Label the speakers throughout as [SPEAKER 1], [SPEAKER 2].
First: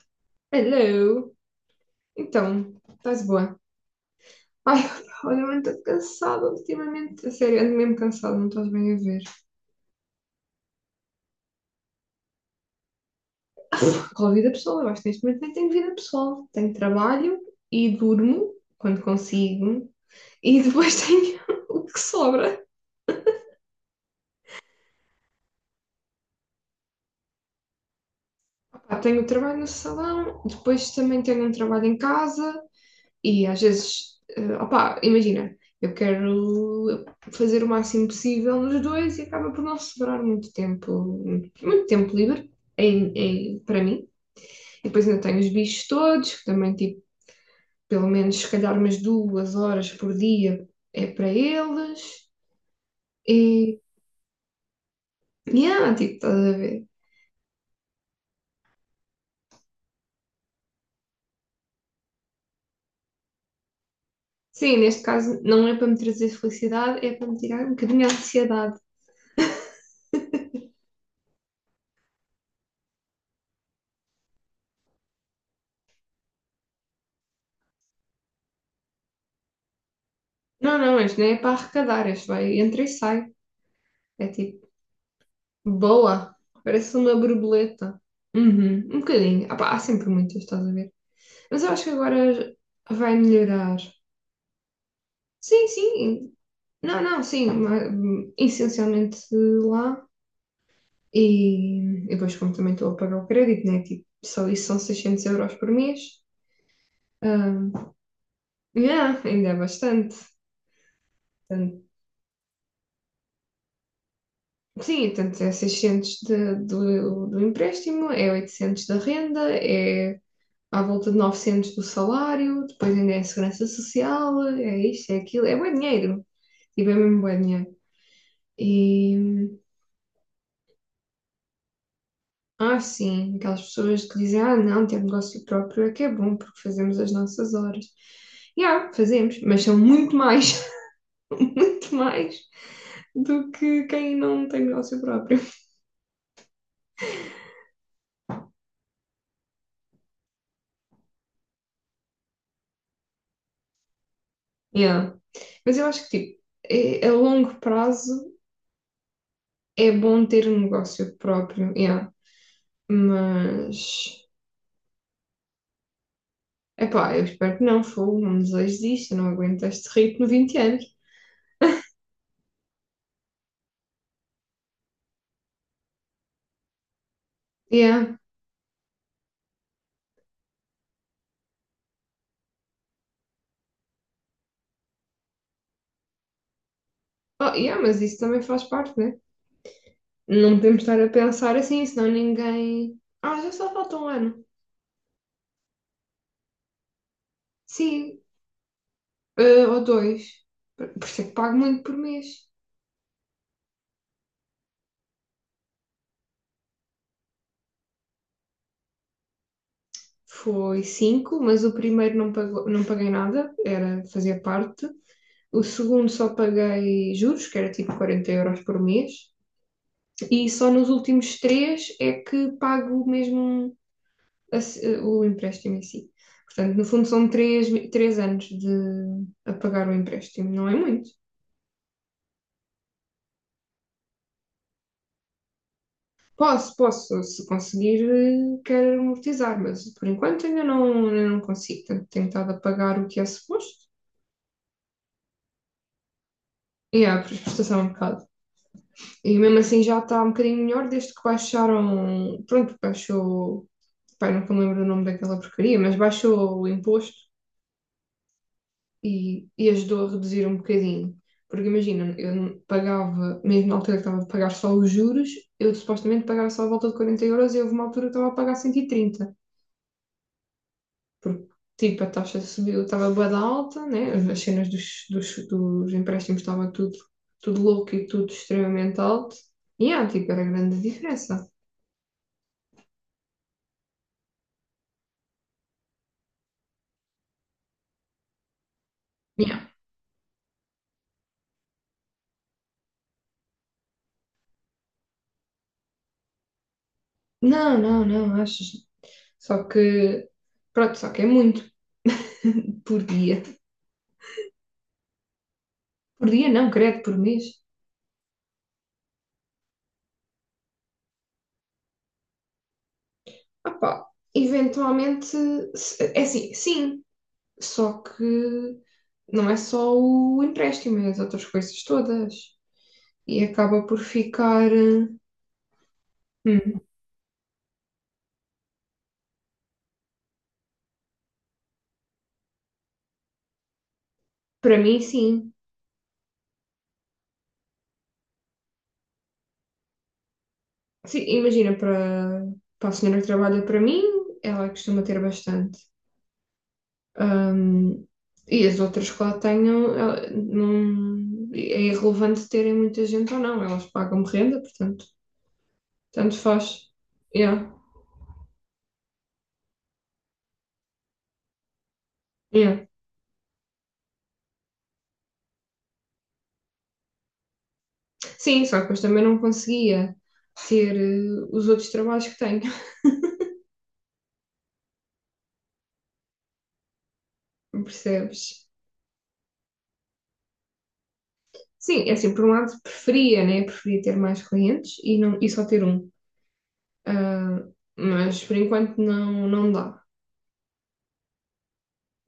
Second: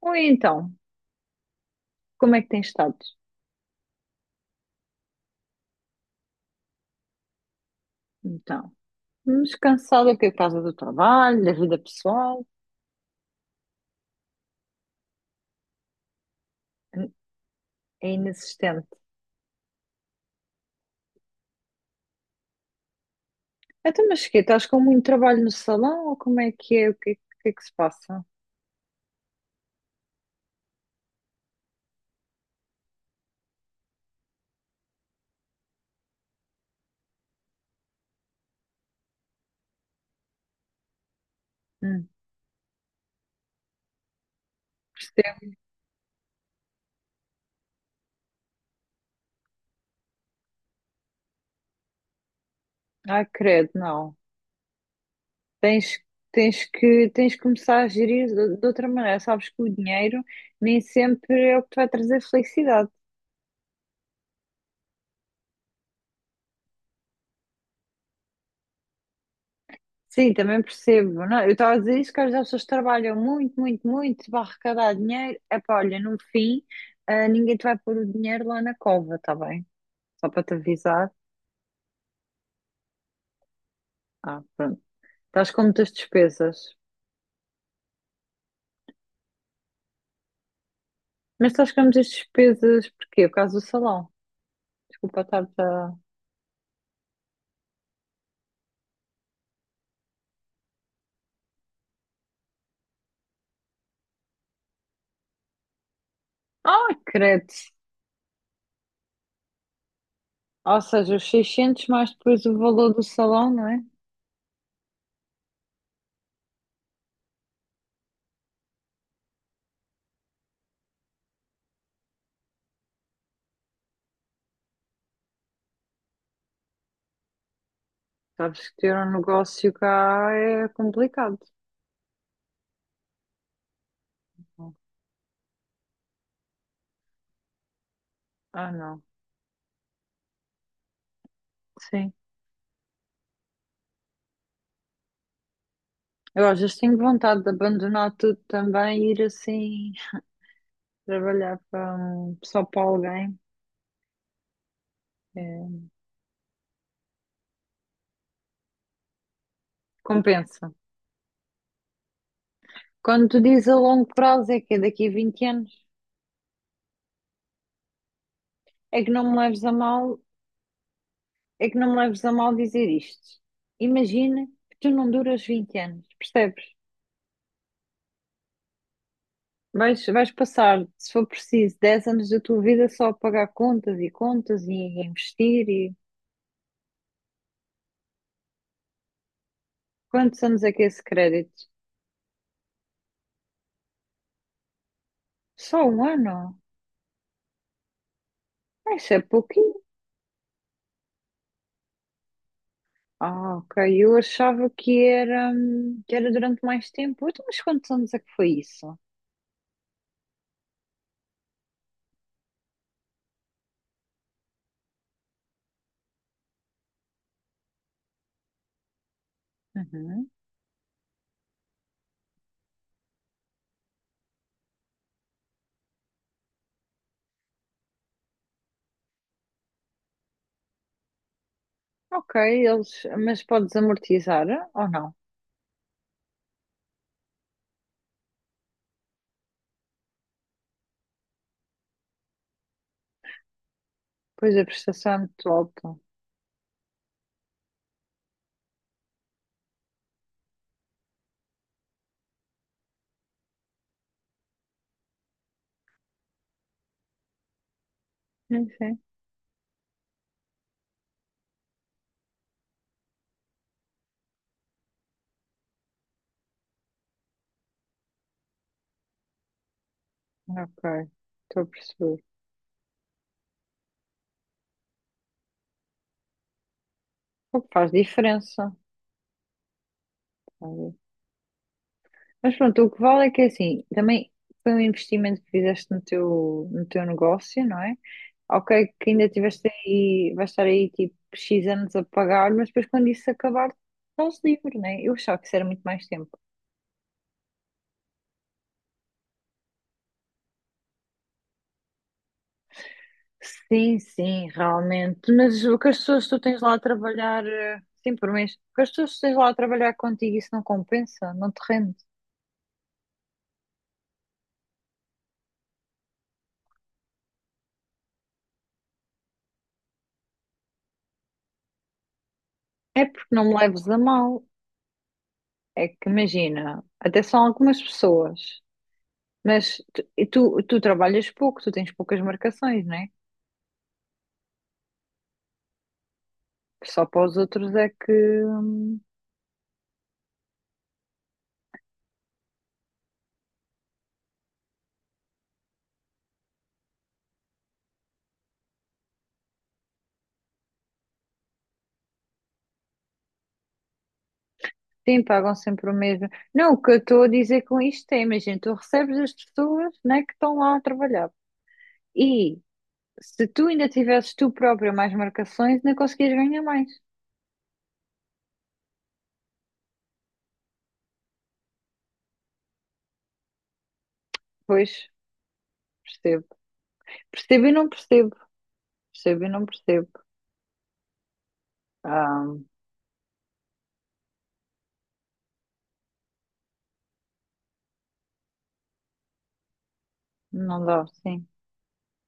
[SPEAKER 1] Oi, então,
[SPEAKER 2] Hello!
[SPEAKER 1] como é que tens
[SPEAKER 2] Então,
[SPEAKER 1] estado?
[SPEAKER 2] estás boa? Ai, olha, eu estou cansada ultimamente. A sério, ando mesmo cansada, não estás
[SPEAKER 1] Então,
[SPEAKER 2] bem a ver.
[SPEAKER 1] mas cansada aqui por causa do trabalho, da vida pessoal,
[SPEAKER 2] Qual vida pessoal? Eu acho que neste momento nem tenho vida pessoal. Tenho trabalho e
[SPEAKER 1] é
[SPEAKER 2] durmo
[SPEAKER 1] inexistente.
[SPEAKER 2] quando consigo. E depois tenho o que sobra.
[SPEAKER 1] Então, mas que estás com muito trabalho no salão ou como é que é? O que é que se passa?
[SPEAKER 2] Pá, tenho o trabalho no salão, depois também tenho um trabalho em casa. E às vezes, opá, imagina, eu quero fazer o máximo possível nos dois e acaba por não sobrar muito
[SPEAKER 1] Hum,
[SPEAKER 2] tempo livre em, para mim. E depois ainda tenho os
[SPEAKER 1] percebo.
[SPEAKER 2] bichos todos, que também, tipo, pelo menos se calhar umas 2 horas por dia é para eles.
[SPEAKER 1] Ai, credo,
[SPEAKER 2] E,
[SPEAKER 1] não. Tens,
[SPEAKER 2] yeah, tipo, estás a
[SPEAKER 1] tens
[SPEAKER 2] ver?
[SPEAKER 1] que, tens que começar a gerir de outra maneira. Sabes que o dinheiro nem sempre é o que te vai trazer felicidade.
[SPEAKER 2] Sim, neste caso não é para me trazer felicidade, é para me tirar um bocadinho a ansiedade.
[SPEAKER 1] Sim, também percebo. Não, é? Eu estava a dizer isso que às vezes as pessoas trabalham muito, muito, muito para arrecadar dinheiro. É pá, olha, no fim, ah, ninguém te vai pôr o dinheiro lá na cova, está bem? Só para te
[SPEAKER 2] Não, não,
[SPEAKER 1] avisar.
[SPEAKER 2] este não é para arrecadar, este vai, entra e sai. É
[SPEAKER 1] Ah,
[SPEAKER 2] tipo,
[SPEAKER 1] pronto. Estás com muitas
[SPEAKER 2] boa.
[SPEAKER 1] despesas.
[SPEAKER 2] Parece uma borboleta. Uhum, um bocadinho. Ah, pá, há sempre muitas, estás a ver?
[SPEAKER 1] Mas
[SPEAKER 2] Mas eu
[SPEAKER 1] estás com
[SPEAKER 2] acho que
[SPEAKER 1] muitas
[SPEAKER 2] agora
[SPEAKER 1] despesas
[SPEAKER 2] vai
[SPEAKER 1] porquê? Por causa do
[SPEAKER 2] melhorar.
[SPEAKER 1] salão. Desculpa estar-te
[SPEAKER 2] Sim,
[SPEAKER 1] a...
[SPEAKER 2] sim. Não, não, sim. Essencialmente lá. E depois, como também estou a pagar o crédito, né? Tipo, só isso são 600 euros por mês.
[SPEAKER 1] Ah, credo.
[SPEAKER 2] Ah, yeah, ainda é bastante.
[SPEAKER 1] Ou seja, os
[SPEAKER 2] Portanto,
[SPEAKER 1] 600 mais depois o valor do salão, não é?
[SPEAKER 2] sim, tanto é 600 do empréstimo, é 800 da renda, é à volta de 900 do salário, depois ainda é segurança social, é isto, é aquilo, é bom dinheiro, tipo, é mesmo bom dinheiro.
[SPEAKER 1] Sabes que ter um
[SPEAKER 2] E,
[SPEAKER 1] negócio cá é complicado.
[SPEAKER 2] ah, sim, aquelas pessoas que dizem, ah, não, ter negócio próprio é que é bom, porque fazemos as nossas horas. E,
[SPEAKER 1] Ah,
[SPEAKER 2] ah,
[SPEAKER 1] não.
[SPEAKER 2] fazemos, mas são muito mais, muito
[SPEAKER 1] Sim.
[SPEAKER 2] mais do que quem não tem negócio próprio.
[SPEAKER 1] Eu às vezes tenho vontade de abandonar tudo também e ir assim trabalhar para só para alguém.
[SPEAKER 2] Yeah.
[SPEAKER 1] É,
[SPEAKER 2] Mas eu acho que, tipo, a longo prazo é bom ter um
[SPEAKER 1] compensa.
[SPEAKER 2] negócio próprio, yeah.
[SPEAKER 1] Quando tu dizes a longo
[SPEAKER 2] Mas
[SPEAKER 1] prazo é que é daqui a 20 anos,
[SPEAKER 2] epá, eu espero que não, fogo, não desejo
[SPEAKER 1] é que
[SPEAKER 2] isto, eu não
[SPEAKER 1] não me leves
[SPEAKER 2] aguento
[SPEAKER 1] a
[SPEAKER 2] este
[SPEAKER 1] mal,
[SPEAKER 2] ritmo 20 anos.
[SPEAKER 1] é que não me leves a mal dizer isto. Imagina que tu não duras 20 anos, percebes?
[SPEAKER 2] Yeah.
[SPEAKER 1] Vais passar, se for preciso, 10 anos da tua vida só a pagar contas e contas e a investir e
[SPEAKER 2] Oh, yeah, mas isso também faz parte, né?
[SPEAKER 1] quantos
[SPEAKER 2] Não
[SPEAKER 1] anos é que
[SPEAKER 2] podemos
[SPEAKER 1] é esse
[SPEAKER 2] estar a pensar
[SPEAKER 1] crédito?
[SPEAKER 2] assim, senão ninguém. Ah, já só falta um ano.
[SPEAKER 1] Só um ano?
[SPEAKER 2] Sim,
[SPEAKER 1] Isso é
[SPEAKER 2] ou
[SPEAKER 1] pouco.
[SPEAKER 2] dois. Por isso é que pago muito por mês.
[SPEAKER 1] Ah, ok. Eu achava que era durante mais tempo. Então, mas quantos anos é que foi isso?
[SPEAKER 2] Foi cinco, mas o primeiro não, pagou, não paguei nada, era fazer parte. O segundo só paguei juros, que era tipo 40 euros por mês.
[SPEAKER 1] Uhum.
[SPEAKER 2] E só nos últimos três é que pago mesmo a se- o empréstimo em si. Portanto, no fundo são três anos de a pagar o empréstimo, não é muito.
[SPEAKER 1] Ok, mas podes amortizar ou não?
[SPEAKER 2] Posso, posso, se conseguir, quero amortizar, mas por enquanto ainda não consigo. Portanto, tenho estado a pagar o que é suposto.
[SPEAKER 1] Pois a prestação é muito alta.
[SPEAKER 2] E a prestação é um bocado. E mesmo assim já está um bocadinho melhor desde que baixaram. Pronto, baixou. Pai, nunca me lembro o nome daquela porcaria, mas baixou o imposto
[SPEAKER 1] Sim, sim.
[SPEAKER 2] e ajudou a reduzir um bocadinho. Porque imagina, eu não pagava, mesmo na altura que estava a pagar só os juros, eu supostamente pagava só a volta de 40 euros e houve uma altura que estava a pagar 130
[SPEAKER 1] Ok,
[SPEAKER 2] porque
[SPEAKER 1] estou a
[SPEAKER 2] tipo a
[SPEAKER 1] perceber.
[SPEAKER 2] taxa subiu, estava bué da alta, né? As cenas dos empréstimos estavam tudo,
[SPEAKER 1] O
[SPEAKER 2] tudo
[SPEAKER 1] que faz
[SPEAKER 2] louco e tudo
[SPEAKER 1] diferença.
[SPEAKER 2] extremamente alto. E yeah, tipo, era grande a diferença.
[SPEAKER 1] Mas pronto, o que vale é que é assim, também foi um investimento que fizeste no teu negócio, não é? Ok, que ainda
[SPEAKER 2] Yeah.
[SPEAKER 1] tiveste aí, vais estar aí tipo X anos a pagar, mas depois quando isso acabar, estás livre, não é? Eu achava que isso era muito mais tempo.
[SPEAKER 2] Não, não, não, achas? Só que, pronto, só que é muito por dia.
[SPEAKER 1] Sim, sim, realmente. Mas o que as pessoas
[SPEAKER 2] Por
[SPEAKER 1] que tu
[SPEAKER 2] dia
[SPEAKER 1] tens
[SPEAKER 2] não,
[SPEAKER 1] lá a
[SPEAKER 2] credo, por mês.
[SPEAKER 1] trabalhar, sim, por mês, o que as pessoas que tu tens lá a trabalhar contigo, isso não compensa, não te rende.
[SPEAKER 2] Opá, eventualmente, é assim, sim, só que não é só o empréstimo, é as outras coisas todas.
[SPEAKER 1] É porque
[SPEAKER 2] E
[SPEAKER 1] não me
[SPEAKER 2] acaba
[SPEAKER 1] leves a
[SPEAKER 2] por
[SPEAKER 1] mal.
[SPEAKER 2] ficar.
[SPEAKER 1] É que imagina,
[SPEAKER 2] Hum,
[SPEAKER 1] até são algumas pessoas. Mas tu trabalhas pouco, tu tens poucas marcações, não é?
[SPEAKER 2] para mim, sim.
[SPEAKER 1] Só para os outros é que hum,
[SPEAKER 2] Sim, imagina, para a senhora que trabalha para mim, ela costuma ter bastante. Hum, e as outras que lá tenham, não, é irrelevante terem muita gente ou não, elas pagam renda, portanto,
[SPEAKER 1] sim, pagam sempre o mesmo.
[SPEAKER 2] tanto
[SPEAKER 1] Não, o que
[SPEAKER 2] faz.
[SPEAKER 1] eu estou a dizer
[SPEAKER 2] Yeah,
[SPEAKER 1] com isto é, imagina, tu recebes as pessoas, né, que estão lá a trabalhar. E
[SPEAKER 2] yeah.
[SPEAKER 1] se tu ainda tivesses tu própria mais marcações, não conseguias ganhar mais.
[SPEAKER 2] Sim, só que depois também não conseguia ter os outros trabalhos que tenho,
[SPEAKER 1] Pois, percebo. Percebo e não percebo.
[SPEAKER 2] percebes?
[SPEAKER 1] Percebo e não percebo.
[SPEAKER 2] Sim, é assim, por um
[SPEAKER 1] Ah,
[SPEAKER 2] lado preferia, né? Preferia ter mais clientes e, não, e só ter um. Ah, mas por enquanto não, não dá.
[SPEAKER 1] não dá, sim.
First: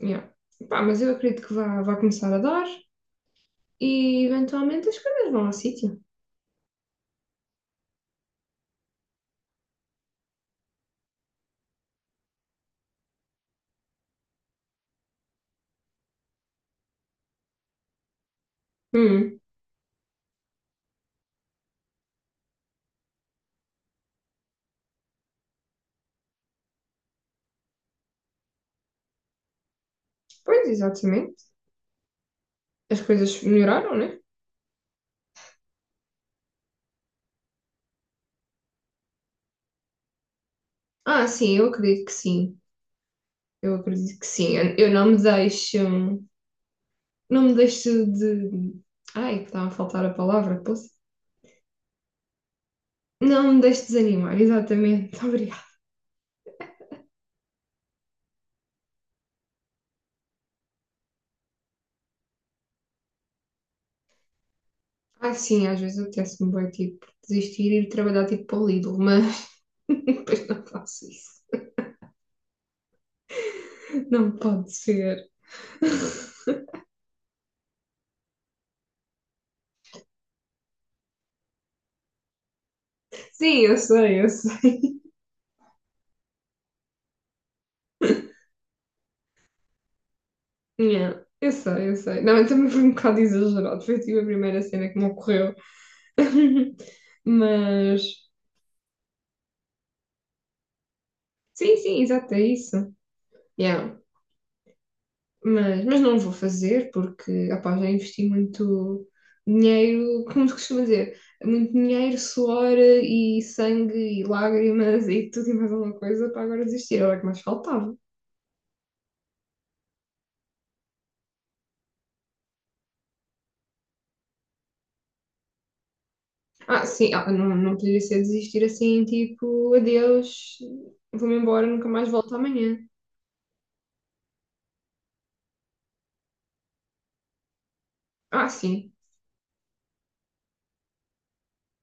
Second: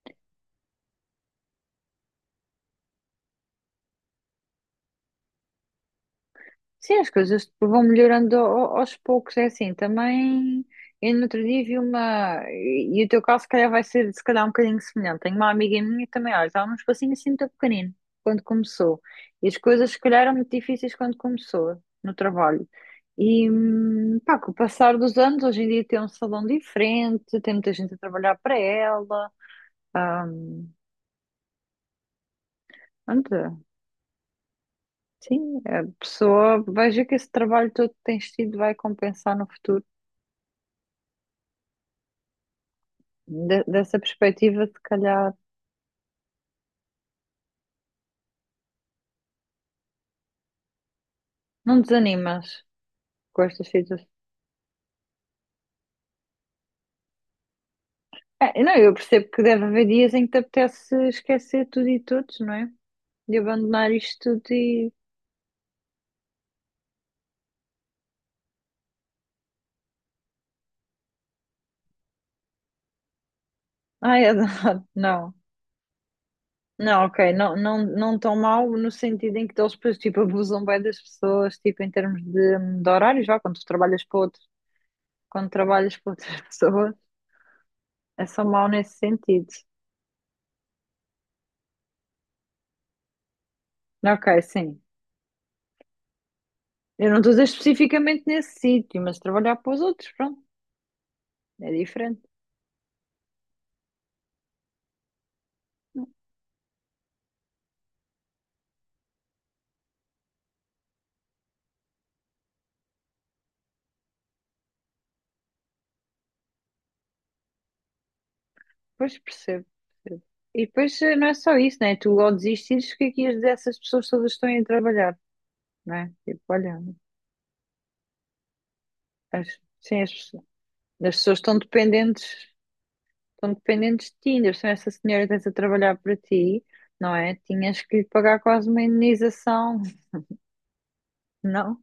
[SPEAKER 2] Yeah. Pá, mas eu acredito que vá começar a dar e eventualmente as coisas vão ao sítio.
[SPEAKER 1] Sim, as coisas vão melhorando aos poucos, é assim, também eu no outro dia vi uma, e o teu caso se calhar vai ser se calhar um bocadinho semelhante, tenho uma amiga minha que também, olha, estava num espacinho assim muito pequenino, quando começou,
[SPEAKER 2] Hum,
[SPEAKER 1] e as coisas se calhar eram muito difíceis quando começou, no trabalho, e pá, com o passar dos anos, hoje em dia tem um salão diferente, tem muita gente a trabalhar para ela, ah,
[SPEAKER 2] pois, exatamente. As coisas
[SPEAKER 1] anda,
[SPEAKER 2] melhoraram, né?
[SPEAKER 1] sim, a pessoa vai ver que esse trabalho todo que tens tido vai compensar no futuro
[SPEAKER 2] Ah, sim, eu acredito que sim. Eu
[SPEAKER 1] dessa
[SPEAKER 2] acredito que sim.
[SPEAKER 1] perspectiva, se
[SPEAKER 2] Eu não me
[SPEAKER 1] calhar,
[SPEAKER 2] deixo. Não me deixe de. Ai, estava a faltar a palavra, posso?
[SPEAKER 1] não desanimas com
[SPEAKER 2] Não me
[SPEAKER 1] estas
[SPEAKER 2] deixe
[SPEAKER 1] situações.
[SPEAKER 2] desanimar, exatamente. Obrigada.
[SPEAKER 1] É, não, eu percebo que deve haver dias em que te apetece esquecer tudo e todos, não é? De abandonar isto tudo e.
[SPEAKER 2] Ah, sim, às vezes apetece-me bem, tipo, desistir e ir trabalhar, tipo, para o Lidl, mas depois não faço isso.
[SPEAKER 1] Ai,
[SPEAKER 2] Não pode
[SPEAKER 1] adoro.
[SPEAKER 2] ser.
[SPEAKER 1] Não. Não, ok, não, não, não tão mal no sentido em que eles depois, tipo, abusam bem das pessoas, tipo, em termos de horários, vá, quando
[SPEAKER 2] Sim,
[SPEAKER 1] tu
[SPEAKER 2] eu
[SPEAKER 1] trabalhas para
[SPEAKER 2] sei, eu
[SPEAKER 1] outros,
[SPEAKER 2] sei.
[SPEAKER 1] quando trabalhas para outras pessoas, é só mal nesse sentido.
[SPEAKER 2] Yeah, eu sei, eu sei. Não, eu também fui um bocado exagerado. Foi tipo a
[SPEAKER 1] Ok,
[SPEAKER 2] primeira
[SPEAKER 1] sim.
[SPEAKER 2] cena que me ocorreu.
[SPEAKER 1] Eu não estou a dizer
[SPEAKER 2] Mas,
[SPEAKER 1] especificamente nesse sítio, mas trabalhar para os outros, pronto, é
[SPEAKER 2] sim, sim,
[SPEAKER 1] diferente.
[SPEAKER 2] exato, é isso. Yeah. Mas não vou fazer porque, opá, já investi muito dinheiro, como se costuma dizer, muito dinheiro, suor e sangue e lágrimas e tudo e mais alguma coisa para agora desistir, era o que mais faltava.
[SPEAKER 1] Pois percebo. Percebo. E depois não é só isso, né? Tu ao desistires, o que é que ias dizer a essas pessoas todas que estão aí a trabalhar, não é? Tipo, olha,
[SPEAKER 2] Ah, sim, ah, não, não poderia ser desistir assim,
[SPEAKER 1] as,
[SPEAKER 2] tipo,
[SPEAKER 1] sim, as, pessoas-
[SPEAKER 2] adeus,
[SPEAKER 1] as
[SPEAKER 2] vou-me
[SPEAKER 1] pessoas
[SPEAKER 2] embora, nunca mais volto amanhã.
[SPEAKER 1] estão dependentes de ti, ainda se essa senhora estás a trabalhar para ti, não é? Tinhas que lhe pagar
[SPEAKER 2] Ah,
[SPEAKER 1] quase uma
[SPEAKER 2] sim,
[SPEAKER 1] indenização, não?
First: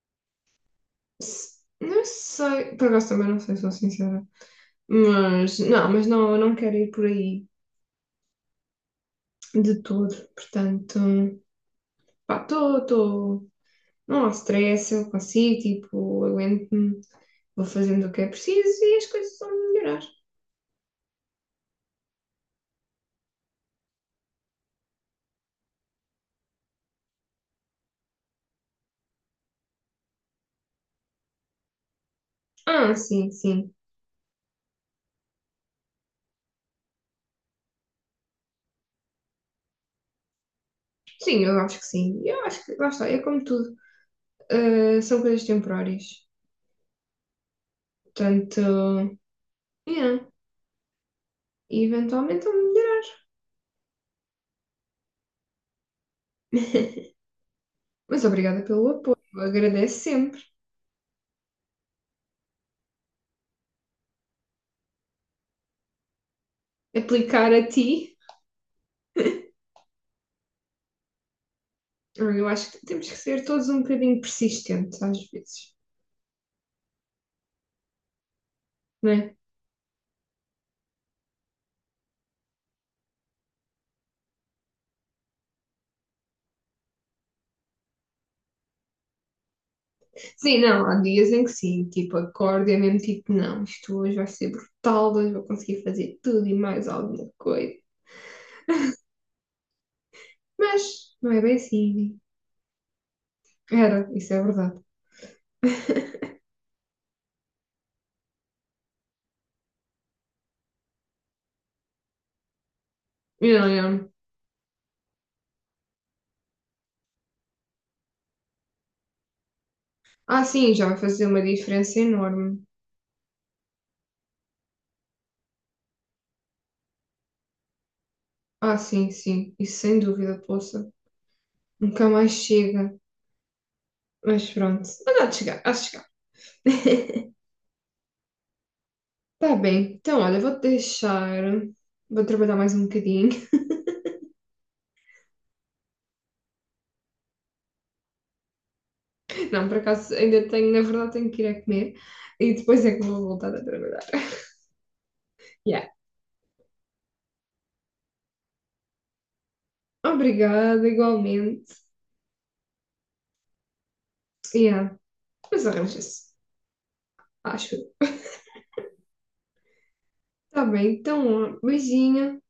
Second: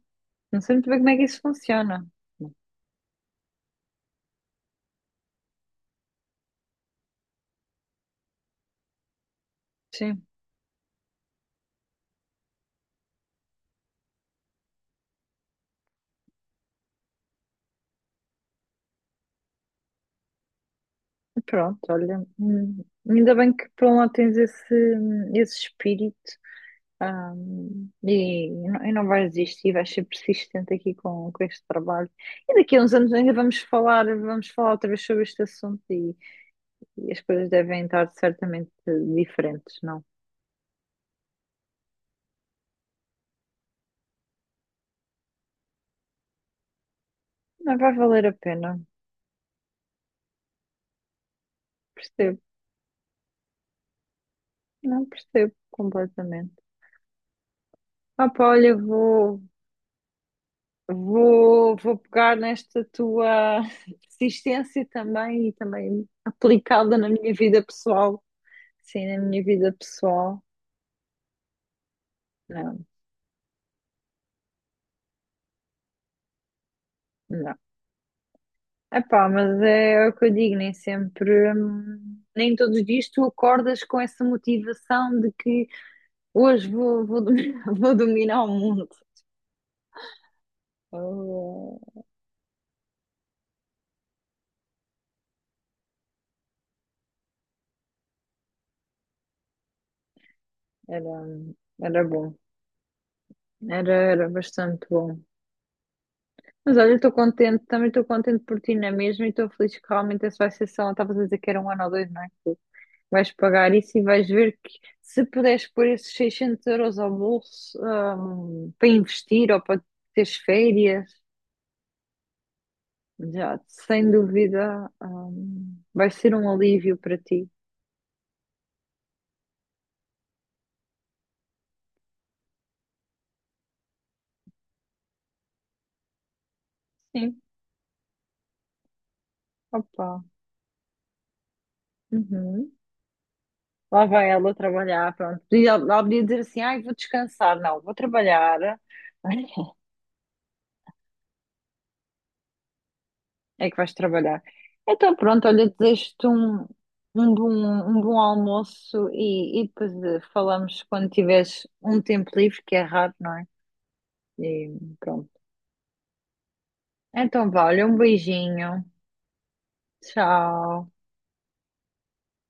[SPEAKER 1] Não sei muito bem como é que isso
[SPEAKER 2] Não
[SPEAKER 1] funciona.
[SPEAKER 2] sei, por acaso também não sei, sou sincera. Mas não, eu não quero ir por aí de todo,
[SPEAKER 1] Sim,
[SPEAKER 2] portanto, pá, estou. Não há stress, eu consigo, tipo, aguento-me, vou fazendo o que é preciso e as coisas vão melhorar.
[SPEAKER 1] pronto, olha, ainda bem que por um lado tens esse, esse espírito. E não, eu não vais desistir, vais ser persistente aqui com este trabalho. E daqui a uns
[SPEAKER 2] Ah,
[SPEAKER 1] anos
[SPEAKER 2] sim,
[SPEAKER 1] ainda
[SPEAKER 2] sim.
[SPEAKER 1] vamos falar outra vez sobre este assunto e as coisas devem estar certamente diferentes, não?
[SPEAKER 2] Sim, eu acho que sim. Eu acho que, lá está, é como tudo. Ah, são coisas temporárias.
[SPEAKER 1] Não vai valer a
[SPEAKER 2] Portanto,
[SPEAKER 1] pena,
[SPEAKER 2] yeah, e
[SPEAKER 1] percebo,
[SPEAKER 2] eventualmente vão melhorar.
[SPEAKER 1] não percebo completamente.
[SPEAKER 2] Mas
[SPEAKER 1] Ah, pá,
[SPEAKER 2] obrigada
[SPEAKER 1] olha,
[SPEAKER 2] pelo apoio, eu
[SPEAKER 1] vou,
[SPEAKER 2] agradeço sempre.
[SPEAKER 1] vou, vou pegar nesta tua persistência também e também aplicá-la na minha
[SPEAKER 2] Aplicar
[SPEAKER 1] vida
[SPEAKER 2] a ti,
[SPEAKER 1] pessoal. Sim, na minha vida pessoal.
[SPEAKER 2] eu acho
[SPEAKER 1] Não,
[SPEAKER 2] que temos que ser todos um bocadinho persistentes às vezes,
[SPEAKER 1] não.
[SPEAKER 2] não
[SPEAKER 1] Epá,
[SPEAKER 2] é?
[SPEAKER 1] mas é o que eu digo, nem sempre, nem todos os dias tu acordas com essa motivação de que hoje vou dominar o mundo.
[SPEAKER 2] Sim, não, há dias em que
[SPEAKER 1] Oh,
[SPEAKER 2] sim, tipo, acordo e é mesmo tipo, não, isto hoje vai ser brutal, hoje vou conseguir fazer tudo e mais alguma coisa. Mas
[SPEAKER 1] era,
[SPEAKER 2] não é bem
[SPEAKER 1] era
[SPEAKER 2] assim.
[SPEAKER 1] bom,
[SPEAKER 2] Né? Era,
[SPEAKER 1] era
[SPEAKER 2] isso é verdade.
[SPEAKER 1] bastante bom. Mas olha, eu estou contente, também estou contente por ti na mesma e estou feliz que realmente essa vai ser só, estavas a dizer que era um ano ou dois, não é? Que vais
[SPEAKER 2] Eu não
[SPEAKER 1] pagar isso e
[SPEAKER 2] lembro.
[SPEAKER 1] vais ver que se puderes pôr esses 600 euros ao bolso, para investir ou para teres
[SPEAKER 2] Ah, sim, já vai
[SPEAKER 1] férias.
[SPEAKER 2] fazer uma diferença enorme.
[SPEAKER 1] Já, sem dúvida, vai ser um alívio para ti.
[SPEAKER 2] Ah, sim, sim, isso sem dúvida, poça. Nunca mais chega. Mas pronto, mas há de chegar, há de chegar.
[SPEAKER 1] Sim,
[SPEAKER 2] Tá bem,
[SPEAKER 1] opa.
[SPEAKER 2] então olha, vou-te deixar. Vou trabalhar
[SPEAKER 1] Uhum.
[SPEAKER 2] mais um bocadinho.
[SPEAKER 1] Lá vai ela trabalhar, pronto. Ela podia dizer assim, ai, vou descansar. Não, vou trabalhar.
[SPEAKER 2] Não, por acaso ainda tenho, na verdade, tenho que ir a comer e depois é que vou voltar a
[SPEAKER 1] É que vais
[SPEAKER 2] trabalhar.
[SPEAKER 1] trabalhar. Então, pronto, olha,
[SPEAKER 2] Yeah.
[SPEAKER 1] desejo-te um bom, um bom almoço e depois falamos
[SPEAKER 2] Obrigada,
[SPEAKER 1] quando tiveres
[SPEAKER 2] igualmente.
[SPEAKER 1] um tempo livre, que é raro, não é? E
[SPEAKER 2] Yeah,
[SPEAKER 1] pronto.
[SPEAKER 2] mas arranja-se,
[SPEAKER 1] Então, vá,
[SPEAKER 2] acho.
[SPEAKER 1] olha, um beijinho.
[SPEAKER 2] Está
[SPEAKER 1] Tchau.
[SPEAKER 2] bem, então, ó, beijinho.